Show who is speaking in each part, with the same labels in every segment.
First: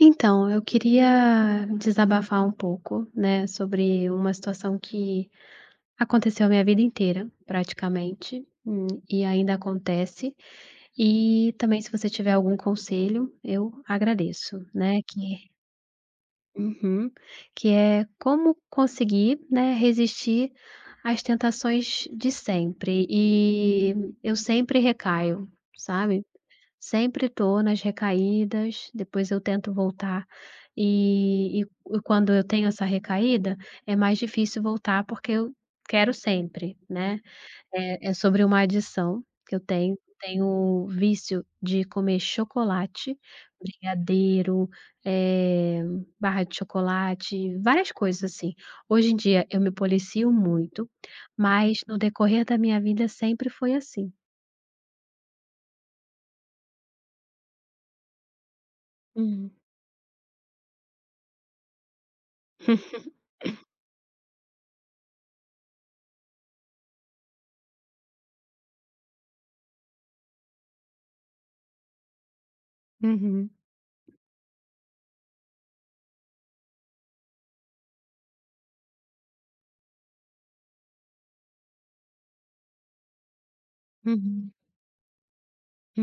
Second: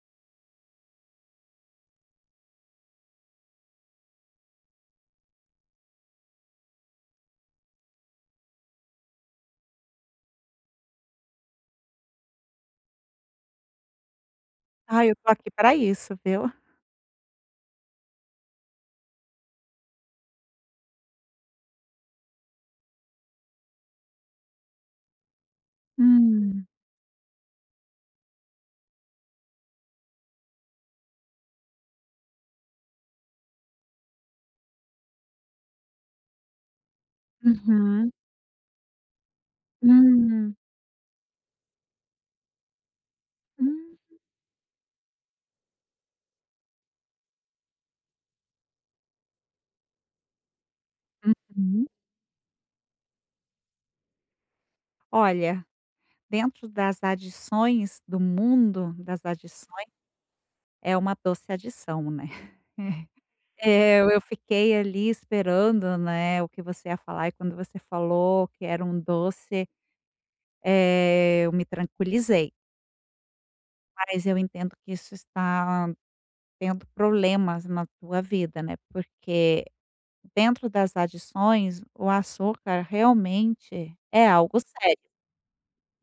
Speaker 1: Então, eu queria desabafar um pouco, né, sobre uma situação que aconteceu a minha vida inteira, praticamente, e ainda acontece. E também, se você tiver algum conselho, eu agradeço, né?
Speaker 2: Ai, eu tô aqui pra isso, viu.
Speaker 1: Uhum. Que é como conseguir, né, resistir às tentações de sempre. E eu sempre recaio, sabe?
Speaker 2: Hum.
Speaker 1: Sempre tô nas recaídas, depois eu tento voltar, e quando eu tenho essa recaída, é mais difícil voltar, porque eu quero sempre, né. É
Speaker 2: Uhum.
Speaker 1: é sobre uma adição que eu tenho
Speaker 2: Hum.
Speaker 1: o vício de comer chocolate,
Speaker 2: Hum.
Speaker 1: brigadeiro, eh, barra de chocolate, várias coisas assim. Hoje em dia eu me policio muito, mas
Speaker 2: Uhum.
Speaker 1: no decorrer da minha vida sempre foi assim.
Speaker 2: Olha, dentro das adições do mundo das
Speaker 1: Hum.
Speaker 2: adições, é uma doce adição, né. Eh, eu fiquei ali esperando, né, o que você ia falar e quando você falou que era um doce, eu me tranquilizei.
Speaker 1: Uhum,
Speaker 2: Mas eu entendo que isso está tendo problemas na tua vida, né, porque dentro das adições, o açúcar realmente é
Speaker 1: uhum.
Speaker 2: algo sério,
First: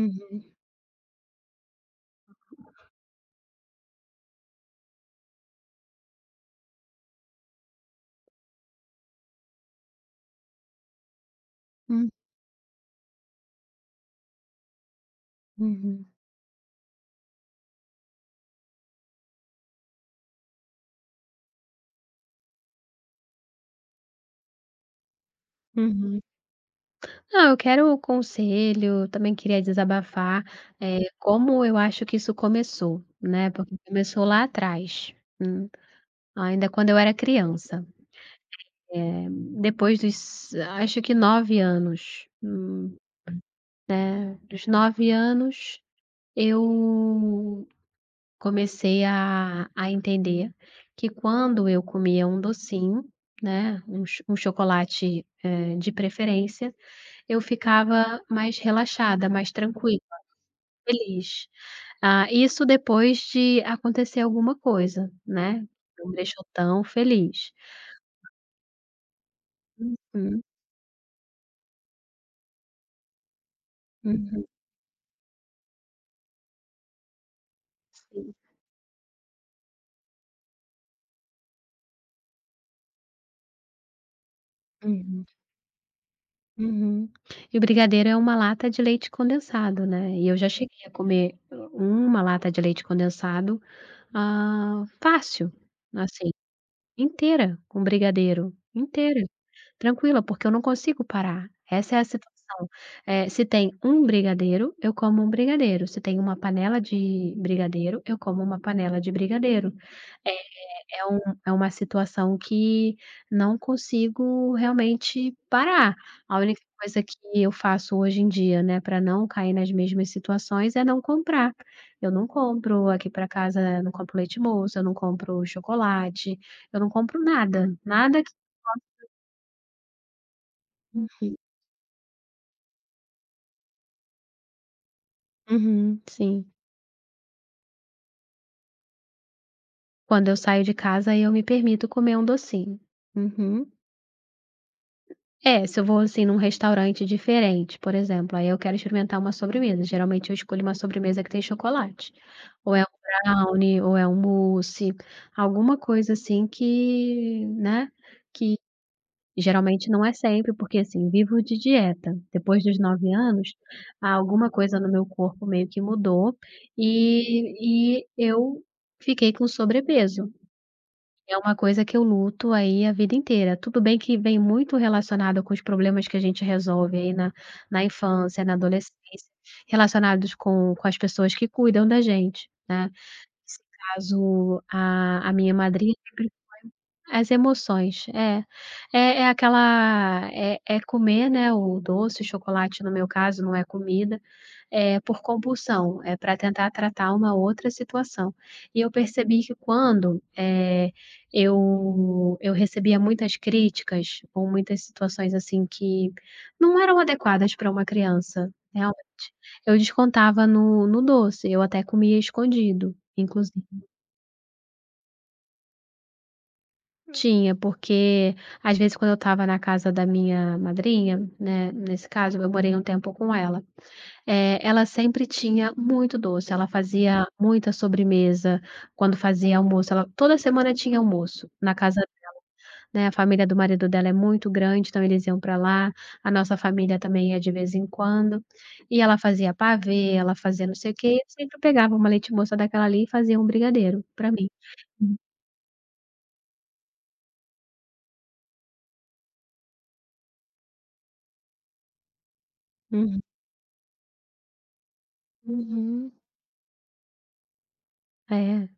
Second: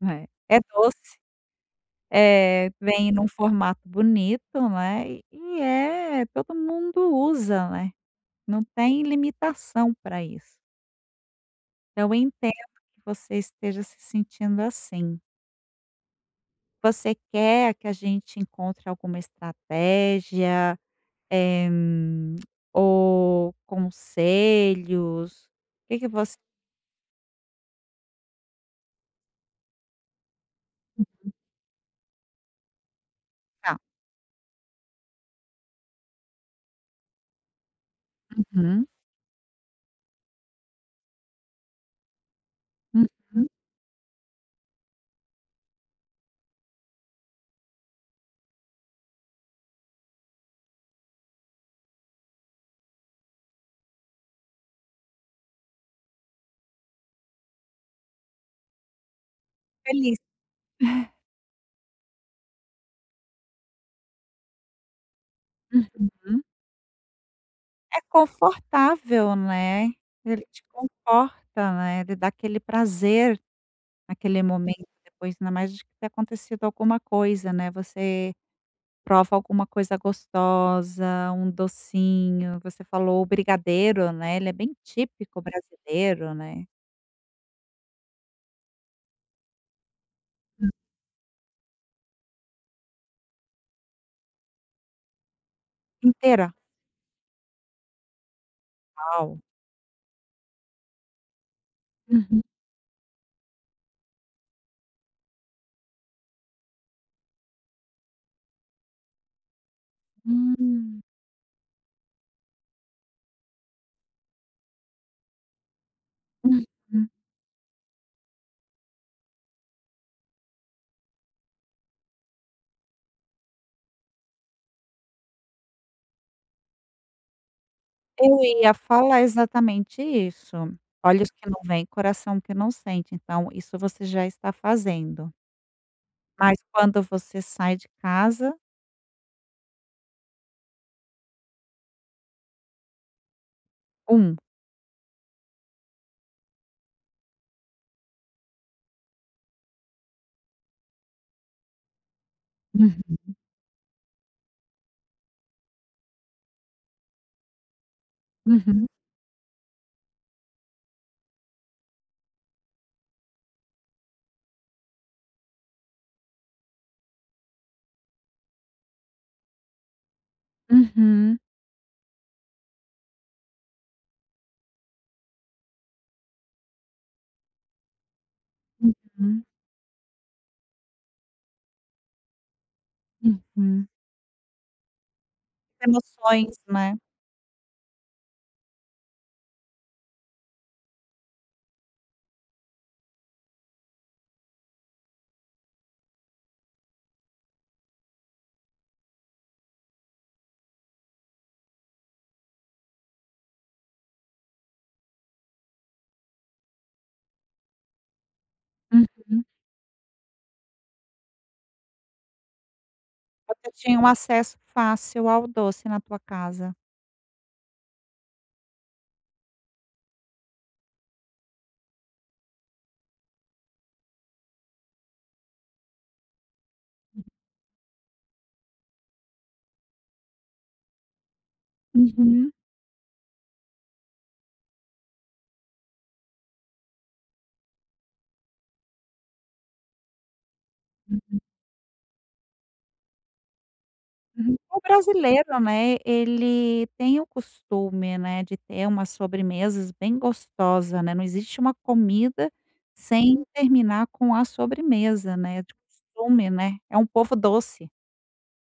Speaker 2: né. É doce, vem num formato bonito, né, e é todo mundo usa, né, não tem limitação para isso. Então
Speaker 1: Hum,
Speaker 2: eu entendo que você esteja se sentindo assim.
Speaker 1: uhum,
Speaker 2: Você quer que a gente encontre alguma estratégia, eh, hum, ou conselhos? O que
Speaker 1: uhum.
Speaker 2: você
Speaker 1: Não, eu quero conselho, também queria desabafar, como eu acho que isso começou, né, porque
Speaker 2: tá.
Speaker 1: começou lá atrás, hum, ainda quando eu era criança,
Speaker 2: Uhum,
Speaker 1: eh, depois dos acho que 9 anos,
Speaker 2: uhum,
Speaker 1: né, dos 9 anos eu comecei a entender que quando eu comia um docinho, né, um cho um chocolate, de preferência. Eu ficava mais relaxada, mais tranquila,
Speaker 2: feliz.
Speaker 1: feliz. Ah, isso depois de acontecer alguma coisa, né, não me
Speaker 2: Uhum.
Speaker 1: deixou tão feliz.
Speaker 2: É confortável, né.
Speaker 1: Uhum,
Speaker 2: Ele te conforta, né, ele dá aquele prazer naquele,
Speaker 1: uhum,
Speaker 2: hum, momento, depois ainda mais de ter acontecido alguma coisa, né, você
Speaker 1: sim.
Speaker 2: prova alguma coisa gostosa, um docinho, você falou o brigadeiro, né, ele é bem
Speaker 1: Uhum,
Speaker 2: típico brasileiro, né.
Speaker 1: uhum. E o brigadeiro é uma lata de leite condensado, né, e eu já
Speaker 2: Hum.
Speaker 1: cheguei a comer uma lata de leite condensado, ah, fácil, assim,
Speaker 2: Inteira.
Speaker 1: inteira, com brigadeiro, inteira. Tranquila, porque eu não consigo parar. Essa é a
Speaker 2: Uhum.
Speaker 1: situação. Se tem um brigadeiro, eu como um brigadeiro. Se tem uma panela de brigadeiro, eu como uma panela de brigadeiro. É
Speaker 2: Hum.
Speaker 1: é um é uma situação que não consigo realmente parar. A única coisa
Speaker 2: Uhum.
Speaker 1: que eu faço hoje em dia, né, para não cair nas mesmas situações é não comprar. Eu não compro aqui para casa, não compro leite moça, eu não compro chocolate, eu não compro nada, nada que.
Speaker 2: Eu ia falar exatamente isso. Olhos
Speaker 1: Uhum,
Speaker 2: que não veem, coração que não sente, então isso você já está fazendo.
Speaker 1: uhum, sim.
Speaker 2: Mas quando você sai de casa,
Speaker 1: Quando eu saio de casa, eu me permito comer um docinho. Uhum.
Speaker 2: um,
Speaker 1: É, se eu vou, assim, num restaurante diferente, por exemplo, aí eu quero experimentar uma sobremesa. Geralmente eu escolho uma sobremesa que tem chocolate. Ou é
Speaker 2: uhum,
Speaker 1: um brownie, ou é um mousse, alguma coisa assim que, né, que
Speaker 2: uhum,
Speaker 1: geralmente não é sempre, porque assim, vivo de dieta. Depois dos 9 anos, há alguma coisa no meu corpo meio que mudou e eu fiquei com sobrepeso. É
Speaker 2: uhum,
Speaker 1: uma coisa que eu luto aí a vida inteira. Tudo bem que vem muito relacionado com os problemas que a gente resolve aí na infância, na adolescência,
Speaker 2: uhum,
Speaker 1: relacionados com as pessoas que cuidam da gente, né. Nesse
Speaker 2: uhum.
Speaker 1: caso, a minha madrinha sempre
Speaker 2: Emoções, né.
Speaker 1: as emoções, é. É aquela é comer, né, o doce, o chocolate, no meu caso, não é comida, é por compulsão, é para tentar tratar uma outra situação. E eu percebi que quando, eu recebia muitas críticas ou muitas situações, assim, que não eram adequadas para uma criança, realmente,
Speaker 2: Uhum.
Speaker 1: eu descontava no doce, eu até comia escondido, inclusive.
Speaker 2: Você tinha um acesso fácil ao doce na tua casa.
Speaker 1: Tinha, porque às vezes quando eu estava na casa da minha madrinha, né, nesse caso eu morei um tempo com ela, ela sempre tinha muito doce, ela fazia muita sobremesa, quando fazia almoço, ela toda semana tinha almoço, na casa,
Speaker 2: Uhum.
Speaker 1: né, a família do marido dela é muito grande, então eles iam para lá, a nossa família também ia de vez em quando, e ela fazia pavê, ela fazia não sei o quê, e eu sempre pegava uma leite moça daquela ali e fazia um brigadeiro para mim.
Speaker 2: Uhum. O
Speaker 1: Hum.
Speaker 2: brasileiro, né, ele tem o costume, né, de ter umas sobremesas bem gostosa, né, não existe uma comida
Speaker 1: Uhum.
Speaker 2: sem terminar com a sobremesa, né, de
Speaker 1: Uhum.
Speaker 2: costume, né, é um povo doce.
Speaker 1: É.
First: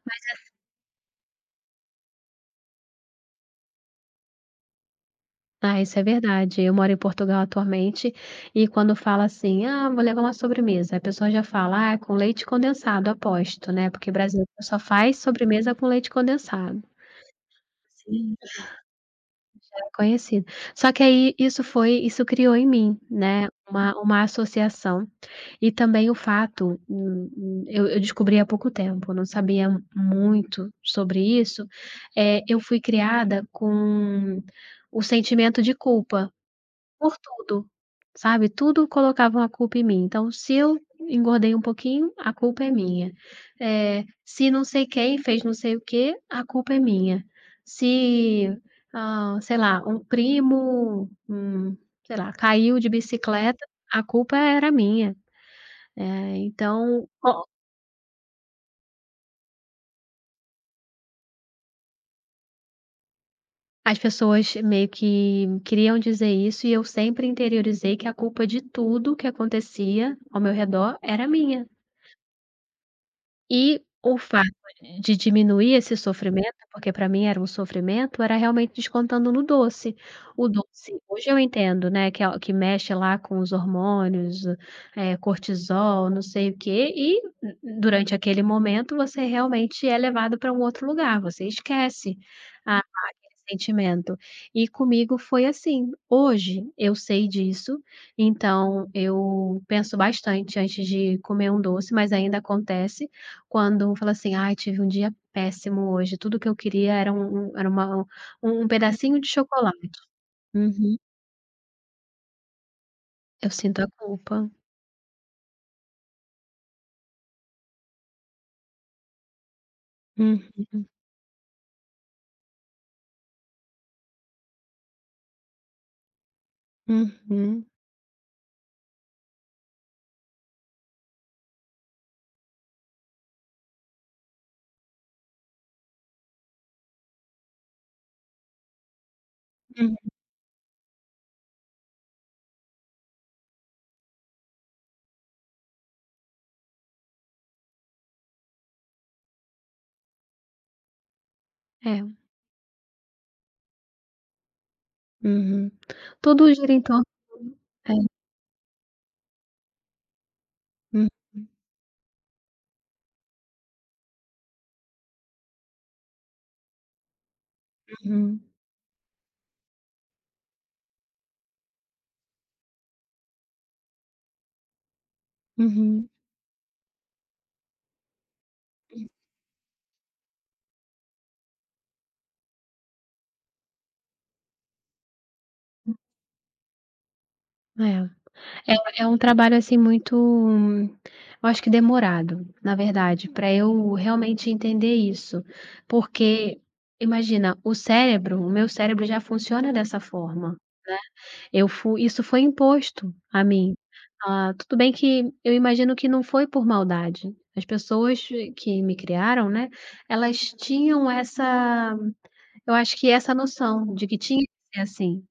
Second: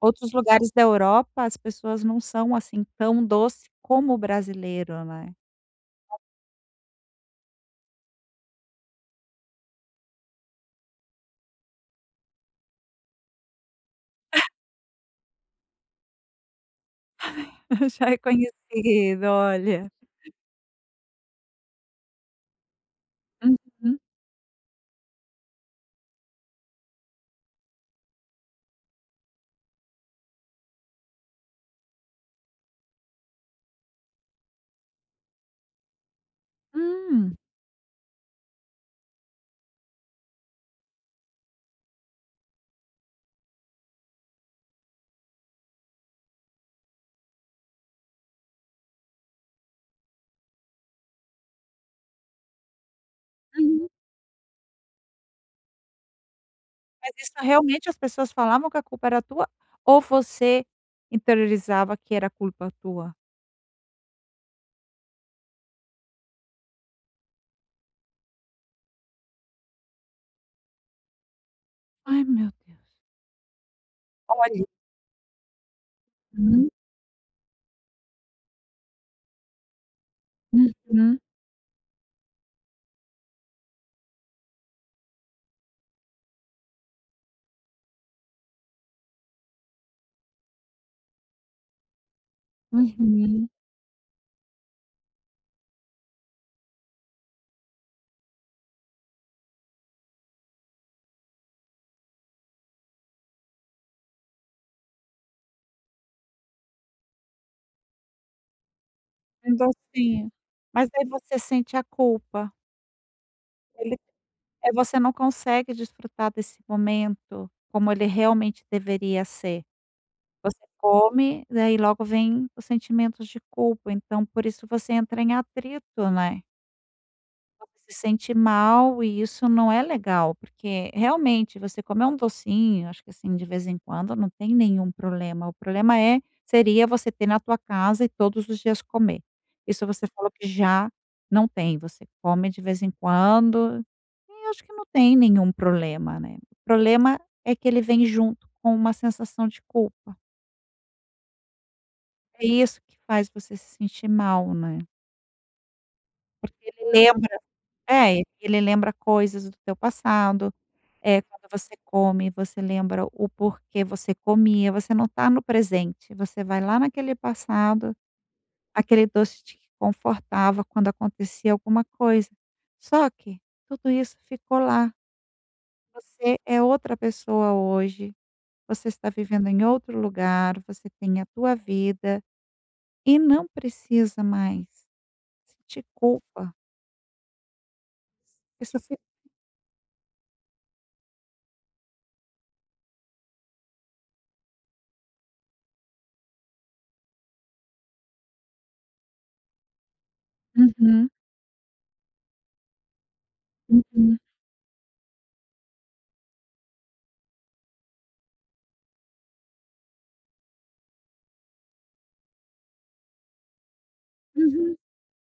Speaker 2: Outros lugares da Europa, as pessoas não são, assim, tão doce como o brasileiro, né.
Speaker 1: Ah, isso é verdade. Eu moro em Portugal atualmente e quando fala assim: "Ah, vou levar uma sobremesa", a pessoa já fala: "Ah, é com leite condensado", aposto, né, porque brasileiro só faz sobremesa com leite condensado.
Speaker 2: Já é
Speaker 1: Sim.
Speaker 2: conhecido,
Speaker 1: Já é
Speaker 2: olha.
Speaker 1: conhecido. Só que aí isso criou em mim, né, uma
Speaker 2: Uhum.
Speaker 1: uma associação e também o fato, eu descobri há pouco tempo, não sabia muito sobre isso, eu fui criada com o sentimento de culpa. Por
Speaker 2: Hum.
Speaker 1: tudo, sabe, tudo colocavam a culpa em mim, então se eu engordei um pouquinho, a culpa é minha. Se não sei quem fez não sei o quê, a culpa é minha. Se, ah, sei lá, um primo, sei lá, caiu de bicicleta,
Speaker 2: Hum.
Speaker 1: a culpa era minha. Eh, então,
Speaker 2: Mas isso
Speaker 1: o
Speaker 2: realmente as pessoas falavam que a culpa era tua ou você interiorizava que era culpa tua?
Speaker 1: as pessoas meio que queriam dizer isso e eu sempre interiorizei que a culpa de tudo que acontecia ao meu redor era minha.
Speaker 2: Ai, meu Deus.
Speaker 1: E o fato
Speaker 2: Olha,
Speaker 1: de diminuir esse sofrimento,
Speaker 2: uhum,
Speaker 1: porque para mim era um sofrimento, era realmente descontando no doce. O doce
Speaker 2: uhum,
Speaker 1: hoje eu entendo, né, que é que mexe lá com os hormônios, cortisol, não sei o quê, e durante aquele momento você realmente é levado para um outro lugar, você esquece.
Speaker 2: uhum.
Speaker 1: Sentimento. E comigo foi assim. Hoje eu sei disso, então eu penso bastante antes de comer um doce, mas ainda acontece quando fala assim: "Ai, tive um dia péssimo hoje, tudo que eu queria era um um era uma pedacinho de
Speaker 2: Um
Speaker 1: chocolate".
Speaker 2: docinho. Mas
Speaker 1: Uhum.
Speaker 2: aí você sente a culpa.
Speaker 1: Eu sinto a
Speaker 2: Ele
Speaker 1: culpa.
Speaker 2: você não consegue desfrutar desse momento como ele realmente deveria ser. Você
Speaker 1: Uhum,
Speaker 2: come, daí logo vem os sentimentos de culpa, então por isso você entra em atrito, né?
Speaker 1: uhum,
Speaker 2: Você se sente mal e isso não é legal, porque realmente você comer um docinho, acho que assim, de vez em quando, não tem nenhum problema. O problema seria você ter na tua casa e todos os dias comer. Isso
Speaker 1: hum,
Speaker 2: você falou que já não tem, você come de vez em quando, e acho que não tem nenhum problema, né. O problema é que ele vem junto com uma sensação de culpa.
Speaker 1: é,
Speaker 2: É isso que faz você se sentir mal, né,
Speaker 1: uhum. Tudo gira
Speaker 2: porque
Speaker 1: em
Speaker 2: ele
Speaker 1: torno
Speaker 2: lembra.
Speaker 1: é,
Speaker 2: Ele lembra coisas do teu passado.
Speaker 1: uhum,
Speaker 2: É, quando você come, você lembra o porquê você comia, você não está no presente, você vai lá naquele passado,
Speaker 1: uhum,
Speaker 2: aquele doce te confortava quando acontecia alguma coisa. Só que tudo isso ficou lá,
Speaker 1: uhum,
Speaker 2: você é outra pessoa hoje, você está vivendo em outro lugar, você tem a tua vida e não precisa mais sentir culpa.
Speaker 1: é.
Speaker 2: Isso fi
Speaker 1: É um trabalho, assim, muito eu acho que demorado, na verdade, para eu realmente entender isso, porque imagina, o meu cérebro já funciona dessa forma.
Speaker 2: Uhum,
Speaker 1: Isso foi imposto a mim.
Speaker 2: uhum,
Speaker 1: Ah, tudo bem que eu imagino que não foi por maldade. As pessoas que me criaram, né, elas tinham essa eu acho que essa noção de que tinha
Speaker 2: uhum.
Speaker 1: que ser assim.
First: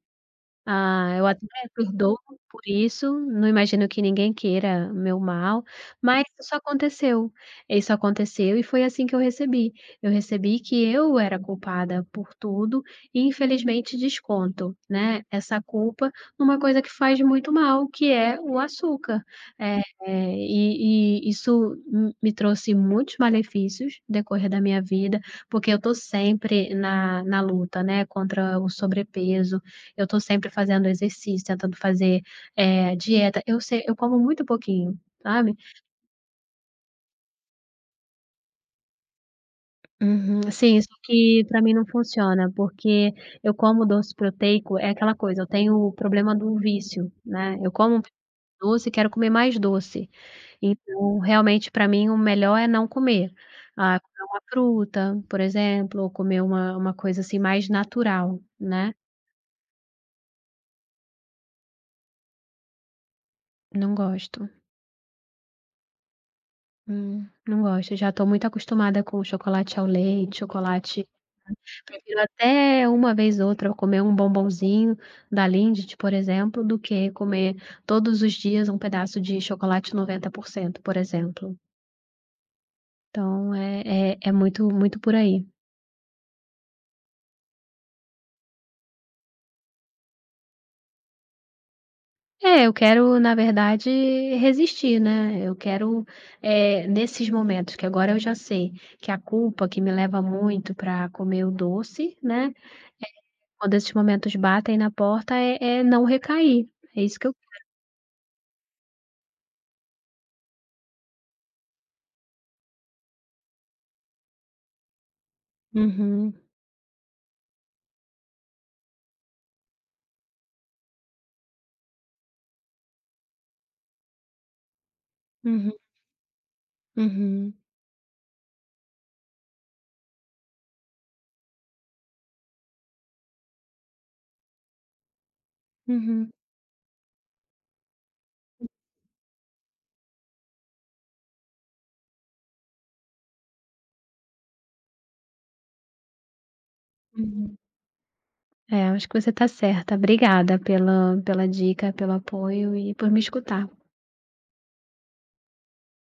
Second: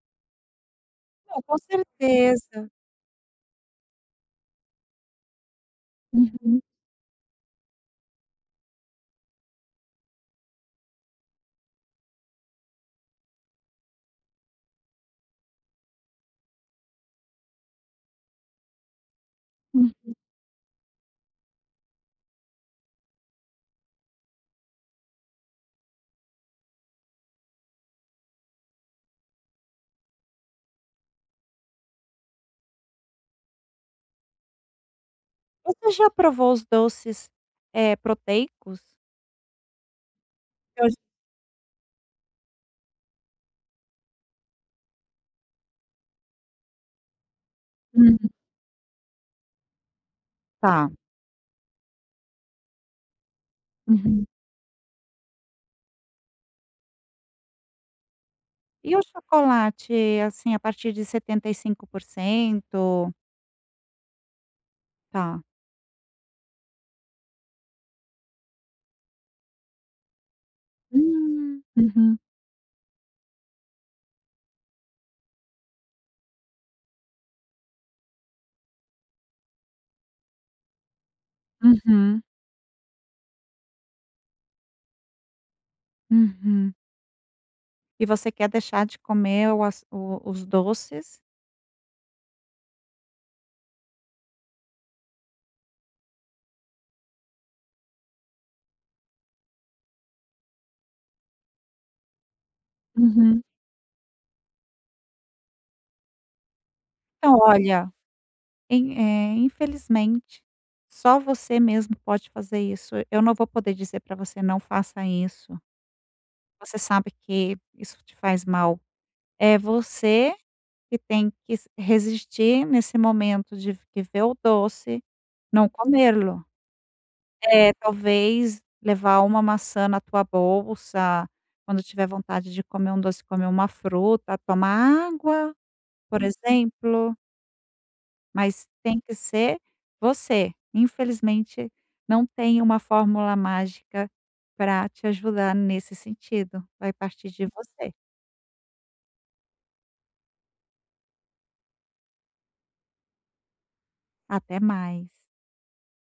Speaker 1: Ah, eu
Speaker 2: Não,
Speaker 1: até
Speaker 2: com
Speaker 1: perdoo por
Speaker 2: certeza.
Speaker 1: isso, não imagino que ninguém queira o meu mal, mas isso
Speaker 2: Uhum,
Speaker 1: aconteceu. Isso aconteceu e foi assim que eu recebi. Eu recebi que eu era culpada por tudo e infelizmente desconto, né, essa culpa numa coisa que faz muito mal, que é o açúcar. Eh,
Speaker 2: hum.
Speaker 1: eh, e e isso m me trouxe muitos malefícios no decorrer da minha vida, porque eu tô sempre na luta, né, contra o sobrepeso, eu tô sempre fazendo exercício, tentando fazer, dieta. Eu sei eu como muito pouquinho, sabe.
Speaker 2: Você já provou os doces, proteicos?
Speaker 1: Uhum. Assim,
Speaker 2: Que
Speaker 1: só
Speaker 2: hoje
Speaker 1: que pra mim não funciona, porque eu como doce proteico, é aquela coisa, eu tenho o problema do vício, né. Eu como um
Speaker 2: Hum,
Speaker 1: doce e quero comer mais doce.
Speaker 2: tá.
Speaker 1: Então, realmente, pra mim, o melhor é não comer. Ah, comer
Speaker 2: Uhum.
Speaker 1: uma fruta, por exemplo, ou comer uma coisa, assim, mais natural, né.
Speaker 2: E o chocolate, assim, a partir de 75%?
Speaker 1: Não gosto.
Speaker 2: Tá.
Speaker 1: Hum. Não gosto. Já tô muito acostumada com chocolate ao leite, chocolate
Speaker 2: Hum. Uhum,
Speaker 1: Prefiro até uma vez ou outra eu comer um bombonzinho da Lindt, por exemplo, do que comer todos os dias um pedaço de chocolate 90%, por exemplo.
Speaker 2: uhum,
Speaker 1: Então é muito muito por aí.
Speaker 2: uhum. E você quer deixar de comer o as o os doces.
Speaker 1: É, eu quero, na verdade, resistir, né. Eu quero, nesses momentos que agora eu já sei que a culpa que me leva muito para comer o doce, né,
Speaker 2: Uhum.
Speaker 1: quando esses momentos batem na porta é não recair. É isso que eu.
Speaker 2: Então olha, infelizmente, só você mesmo pode fazer isso. Eu não vou poder dizer pra você: "Não faça isso".
Speaker 1: Uhum,
Speaker 2: Você sabe que isso te faz mal. É você que tem que s resistir nesse momento de que vê o doce, não
Speaker 1: uhum,
Speaker 2: comê-lo.
Speaker 1: uhum,
Speaker 2: É, talvez levar uma maçã na tua bolsa, quando tiver vontade de comer um doce, comer uma fruta, tomar água, por
Speaker 1: uhum.
Speaker 2: exemplo, mas tem que ser você. Infelizmente, não tem uma fórmula mágica para te ajudar nesse sentido, vai partir de
Speaker 1: Uhum.
Speaker 2: você.
Speaker 1: É, acho que você está certa. Obrigada pela dica, pelo apoio e por me escutar.
Speaker 2: Até mais.